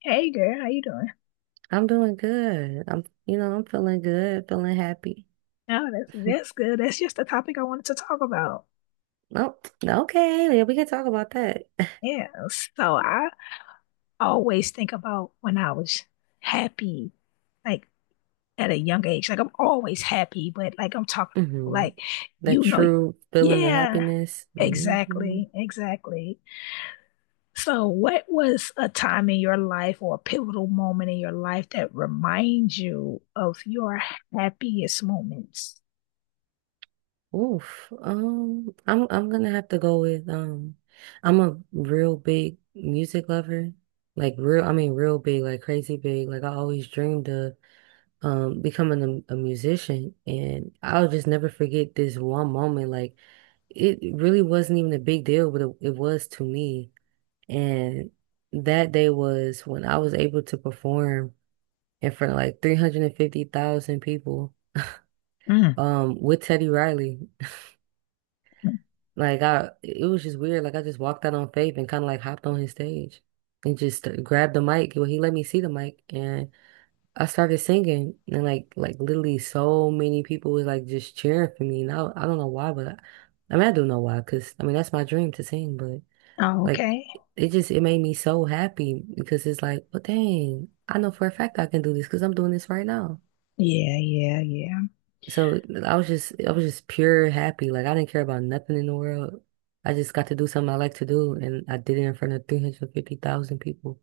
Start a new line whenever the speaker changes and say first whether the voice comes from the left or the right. left: Hey girl, how you doing?
right: I'm doing good. I'm feeling good, feeling happy.
left: Oh, that's good. That's just the topic I wanted to talk about.
right: Oh, okay. Yeah, we can talk about that.
left: Yeah. So I always think about when I was happy, like at a young age. Like I'm always happy, but like I'm talking
right: Hmm.
left: like
right: That
left: you know,
right: true feeling of
left: yeah,
right: happiness. Hmm.
left: exactly, exactly. So what was a time in your life or a pivotal moment in your life that reminds you of your happiest moments?
right: Oof. I'm gonna have to go with. I'm a real big music lover. Like real, I mean real big, like crazy big. Like I always dreamed of becoming a musician, and I'll just never forget this one moment. Like it really wasn't even a big deal, but it was to me. And that day was when I was able to perform in front of like 350,000 people
left: Mm.
right: with Teddy Riley. Like I it was just weird. Like I just walked out on faith and kind of like hopped on his stage and just grabbed the mic, well, he let me see the mic, and I started singing. And like literally so many people was like just cheering for me. And I don't know why, but I mean I do know why, because I mean that's my dream to sing. But
left: Oh,
right: like
left: okay.
right: it made me so happy, because it's like, well, dang, I know for a fact I can do this because I'm doing this right now.
left: Yeah, yeah, yeah.
right: So I was just pure happy. Like I didn't care about nothing in the world. I just got to do something I like to do, and I did it in front of 350,000 people.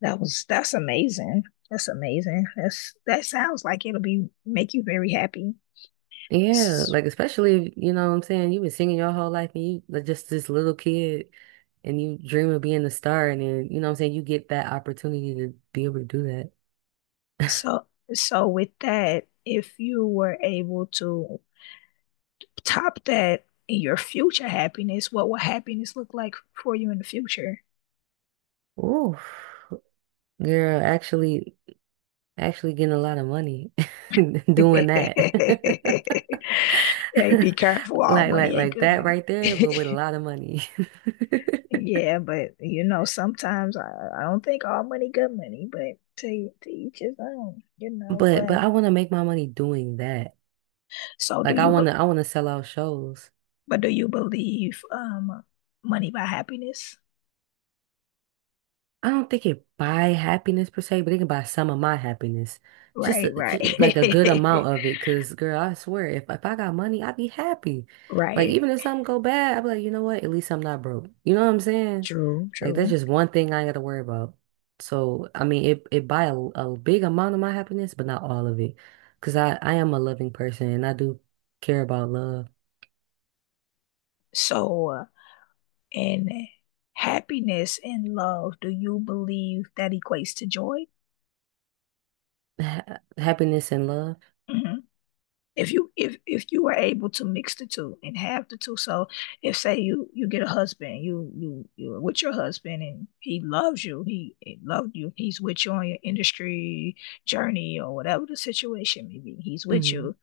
left: That's amazing. That's amazing. That's that sounds like it'll be make you very happy.
right: Yeah,
left: S-
right: like especially if, you know what I'm saying, you've been singing your whole life and you like just this little kid, and you dream of being a star and then, you know what I'm saying, you get that opportunity to be able to do that.
left: So so with that, if you were able to top that in your future happiness, what will happiness look like for you in the future?
right: Ooh, girl, actually getting a lot of money doing that.
left: Hey, be careful. All
right: Like like
left: money ain't
right: like
left: good
right: that
left: money.
right: right there, but with a lot of money.
left: Yeah, but you know, sometimes I don't think all money good money, but to each his own, you know.
right: But
left: But
right: but I want to make my money doing that.
left: so do
right: Like I
left: you,
right: want to I want to sell out shows.
left: but do you believe money buy happiness?
right: I don't think it buy happiness per se, but it can buy some of my happiness.
left: Right, right.
right: Just like a good amount of it. Cause girl, I swear, if I got money, I'd be happy. Like
left: Right.
right: even if something go bad, I'd be like, you know what? At least I'm not broke. You know what I'm saying?
left: True,
right: Like that's
left: true.
right: just one thing I ain't gotta worry about. So I mean, it buy a big amount of my happiness, but not all of it. Cause I am a loving person, and I do care about love,
left: So, and happiness and love, do you believe that equates to joy?
right: ha happiness and love.
left: Hmm. If you are able to mix the two and have the two, so if say you get a husband, you're with your husband and he loves you, he loved you, he's with you on your industry journey or whatever the situation may be, he's with
right: Hmm.
left: you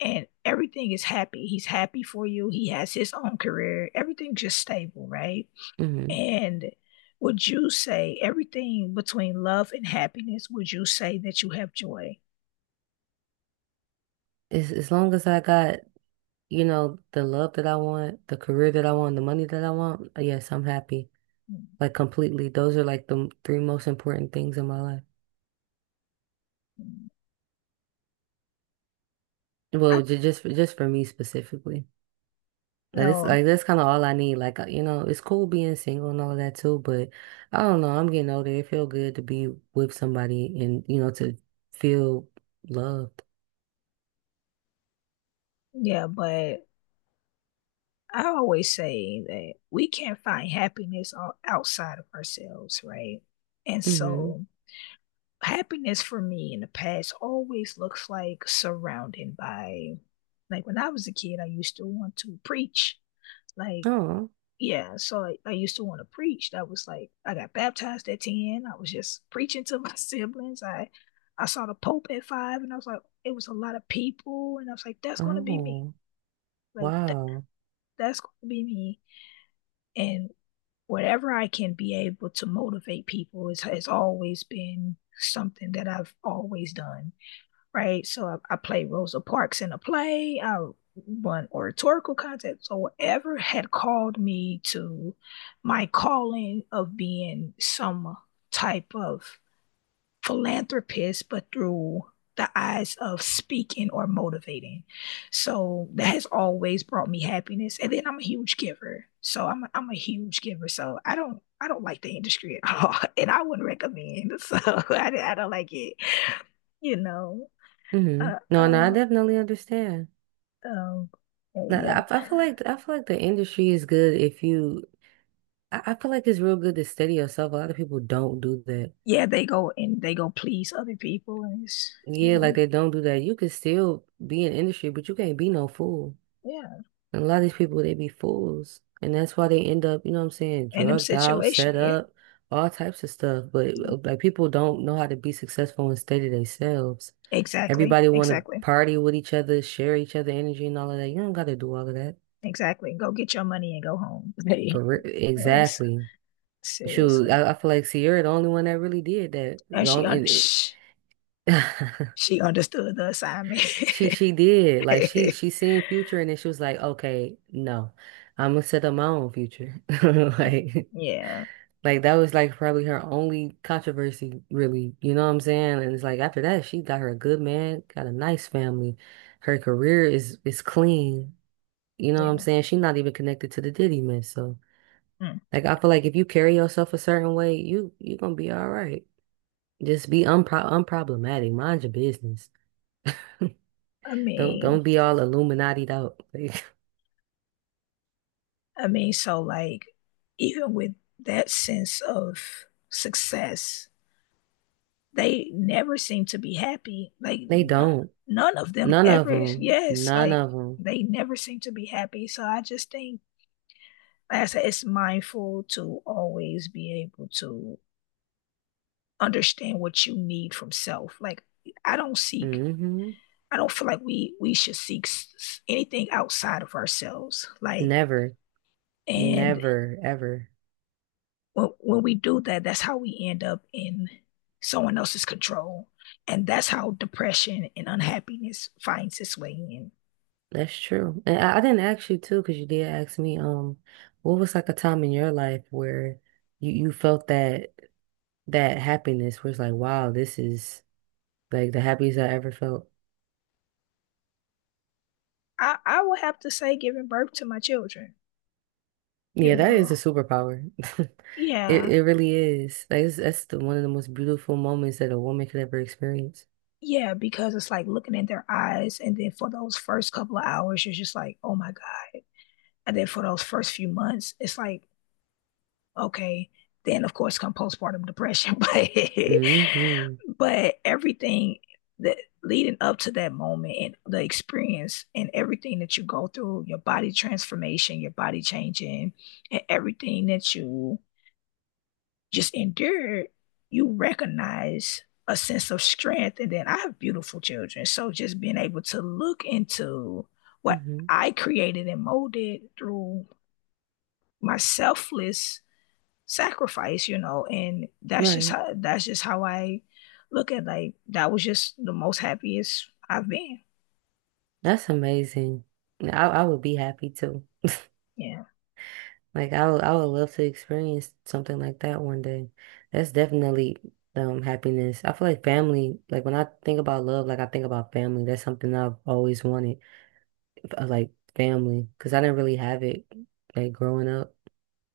left: and everything is happy. He's happy for you. He has his own career. Everything's just stable, right?
right: Hmm.
left: And would you say everything between love and happiness? Would you say that you have joy?
right: As long as I got, you know, the love that I want, the career that I want, the money that I want, yes, I'm happy.
left: Mm-hmm.
right: Like completely. Those are like the three most important things in my life.
left: I
right: Well, just for me specifically. Like this, like
left: well,
right: that's kind of all I need. Like it's cool being single and all of that too, but I don't know. I'm getting older. It feel good to be with somebody and to feel loved.
left: yeah, but I always say that we can't find happiness outside of ourselves, right? And
right: Mm-hmm.
left: so happiness for me in the past always looks like surrounded by like when I was a kid, I used to want to preach. Like,
right: Oh,
left: yeah, so I used to want to preach. That was like I got baptized at 10. I was just preaching to my siblings. I saw the Pope at five and I was like, it was a lot of people. And I was like, that's gonna be me.
right: oh,
left: Like th-
right: wow.
left: that's gonna be me. And whatever I can be able to motivate people is has always been something that I've always done, right? So I played Rosa Parks in a play. I won oratorical contests. So whatever had called me to my calling of being some type of philanthropist, but through the eyes of speaking or motivating. So that has always brought me happiness. And then I'm a huge giver. So I'm a huge giver. So I don't like the industry at all, and I wouldn't recommend. So I don't like it. You know,
right: Mm-hmm.
left: uh,
right: No, no,
left: uh,
right: I definitely understand.
left: Um,
right: No,
left: and yeah,
right: I feel like the industry is good if you. I feel like it's real good to steady yourself. A lot of people don't do that.
left: yeah, they go and they go please other people, and it's
right: Yeah,
left: yeah,
right: like they don't do that. You can still be in industry, but you can't be no fool.
left: yeah,
right: And a lot of these people, they be fools, and that's why they end up, you know what I'm saying,
left: in them
right: drugged out,
left: situation,
right: set
left: yeah,
right: up, all types of stuff. But like people don't know how to be successful and steady themselves.
left: exactly,
right: Everybody want to
left: exactly,
right: party with each other, share each other energy and all of that. You don't got to do all of that
left: exactly. Go get your money and go home. Hey,
right: for real.
left: like,
right: Exactly. Shoot,
left: seriously,
right: I feel like Sierra the only one that really did that.
left: and
right: The
left: she
right: only
left: under
right: and it,
left: she understood the assignment.
right: she did like she seen Future, and then she was like, okay, no, I'm gonna set up my own future. Like
left: Yeah,
right: like that was like probably her only controversy, really. You know what I'm saying? And it's like after that, she got her a good man, got a nice family. Her career is clean. You know what I'm
left: yeah.
right: saying? She's not even connected to the Diddy mess. So
left: Mm.
right: like I feel like if you carry yourself a certain way, you gonna be all right. Just be unproblematic. Mind your business.
left: I
right: Don't
left: mean,
right: don't be all Illuminati'd out.
left: I mean, so like, even with that sense of success they never seem to be happy. Like
right: They
left: none,
right: don't.
left: none of them
right: None of
left: ever.
right: them.
left: Yes,
right: None
left: like
right: of them.
left: they never seem to be happy. So I just think, like I said, it's mindful to always be able to understand what you need from self. Like I don't seek.
right: Hmm.
left: I don't feel like we should seek anything outside of ourselves. Like
right: Never.
left: and
right: Never. Ever.
left: when we do that, that's how we end up in someone else's control. And that's how depression and unhappiness finds its way in.
right: That's true. And I didn't ask you too, because you did ask me, what was like a time in your life where you felt that that happiness was like, wow, this is like the happiest I ever felt.
left: I would have to say giving birth to my children, you
right: Yeah, that
left: know.
right: is a superpower. It
left: Yeah.
right: it really is. Like that's the one of the most beautiful moments that a woman could ever experience.
left: Yeah, because it's like looking in their eyes and then for those first couple of hours you're just like, "Oh my God." And then for those first few months, it's like, okay, then of course come postpartum depression,
right: Hmm.
left: but everything that leading up to that moment and the experience and everything that you go through, your body transformation, your body changing, and everything that you just endure, you recognize a sense of strength. And then I have beautiful children. So just being able to look into what
right: Hmm.
left: I created and molded through my selfless sacrifice, you know, and
right: Right.
left: that's just how I look at like that was just the most happiest I've been.
right: That's amazing. I would be happy too.
left: Yeah.
right: Like I would love to experience something like that one day. That's definitely happiness. I feel like family, like when I think about love, like I think about family. That's something I've always wanted. Like family, because I didn't really have it like growing up.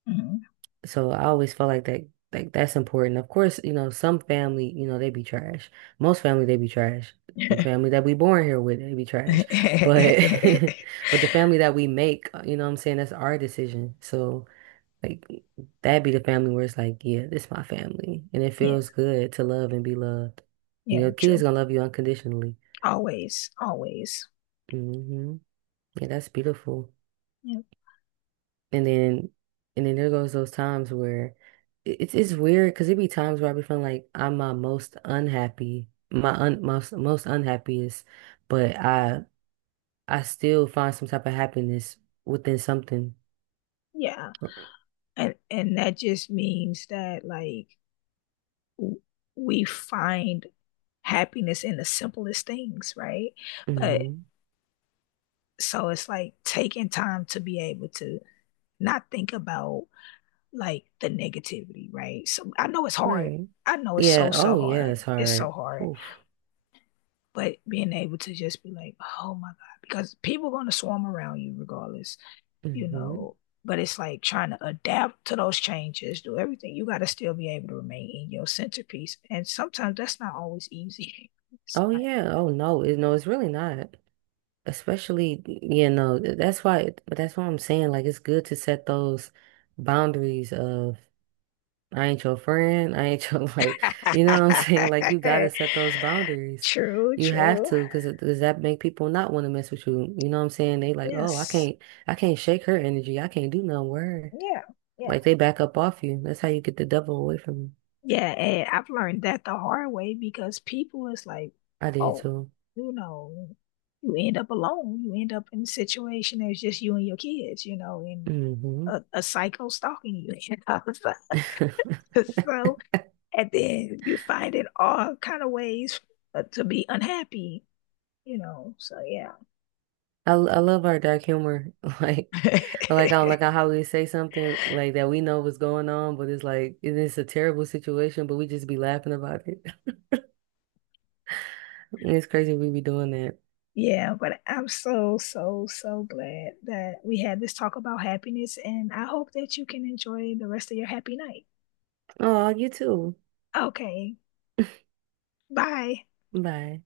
left: Mhm.
right: So I always felt like that, like that's important. Of course, you know, some family, you know, they be trash. Most family, they be trash. The family that we born here with, they be trash. But, but the family that we make, you know what I'm saying, that's our decision. So like that be the family where it's like, yeah, this my family. And it
left: Yeah.
right: feels good to love and be loved. And
left: Yeah.
right: your kids
left: True.
right: gonna love you unconditionally.
left: Always. Always.
right: Hmm. Yeah, that's beautiful.
left: Yeah.
right: And then and then there goes those times where it's weird, because it be times where I be feeling like I'm my most unhappy, my un most most unhappiest, but I still find some type of happiness within something.
left: Yeah. And that just means that like w- we find happiness in the simplest things, right? But
right: Hmm.
left: so it's like taking time to be able to not think about like the negativity, right? So I know it's hard,
right: Right.
left: I know it's so
right: Yeah.
left: so
right: Oh yeah,
left: hard,
right: it's
left: it's so
right: hard.
left: hard,
right: Oof.
left: but being able to just be like, oh my God, because people are going to swarm around you regardless, you
right: Hmm.
left: know, but it's like trying to adapt to those changes, do everything. You got to still be able to remain in your centerpiece. And sometimes that's not always easy. It's
right: Oh
left: not.
right: yeah. Oh no. It, no, it's really not. Especially, yeah, no, that's why, but that's why I'm saying like it's good to set those boundaries of I ain't your friend. I ain't your like, you know what I'm saying? Like you gotta set those boundaries.
left: True,
right: You have
left: true.
right: to, because does that make people not want to mess with you? You know what I'm saying? They like, oh, I
left: Yes.
right: can't, I can't shake her energy. I can't do no word.
left: Yeah. Yeah.
right: Like they back up off you. That's how you get the devil away from you.
left: Yeah, and I've learned that the hard way because people is like,
right: I did
left: oh,
right: too.
left: you know, you end up alone. You end up in a situation that's just you and your kids, you know, and
right: Hmm.
left: a psycho stalking you. You know? So, so, and then you find it all kind of ways to be unhappy, you know. So yeah.
right: I love our dark humor. Like I like I like how we say something like that we know what's going on, but it's like it is a terrible situation, but we just be laughing about it. It's crazy we be doing that.
left: Yeah, but I'm so, so, so glad that we had this talk about happiness, and I hope that you can enjoy the rest of your happy night.
right: Oh, you too.
left: Okay. Bye.
right: Bye.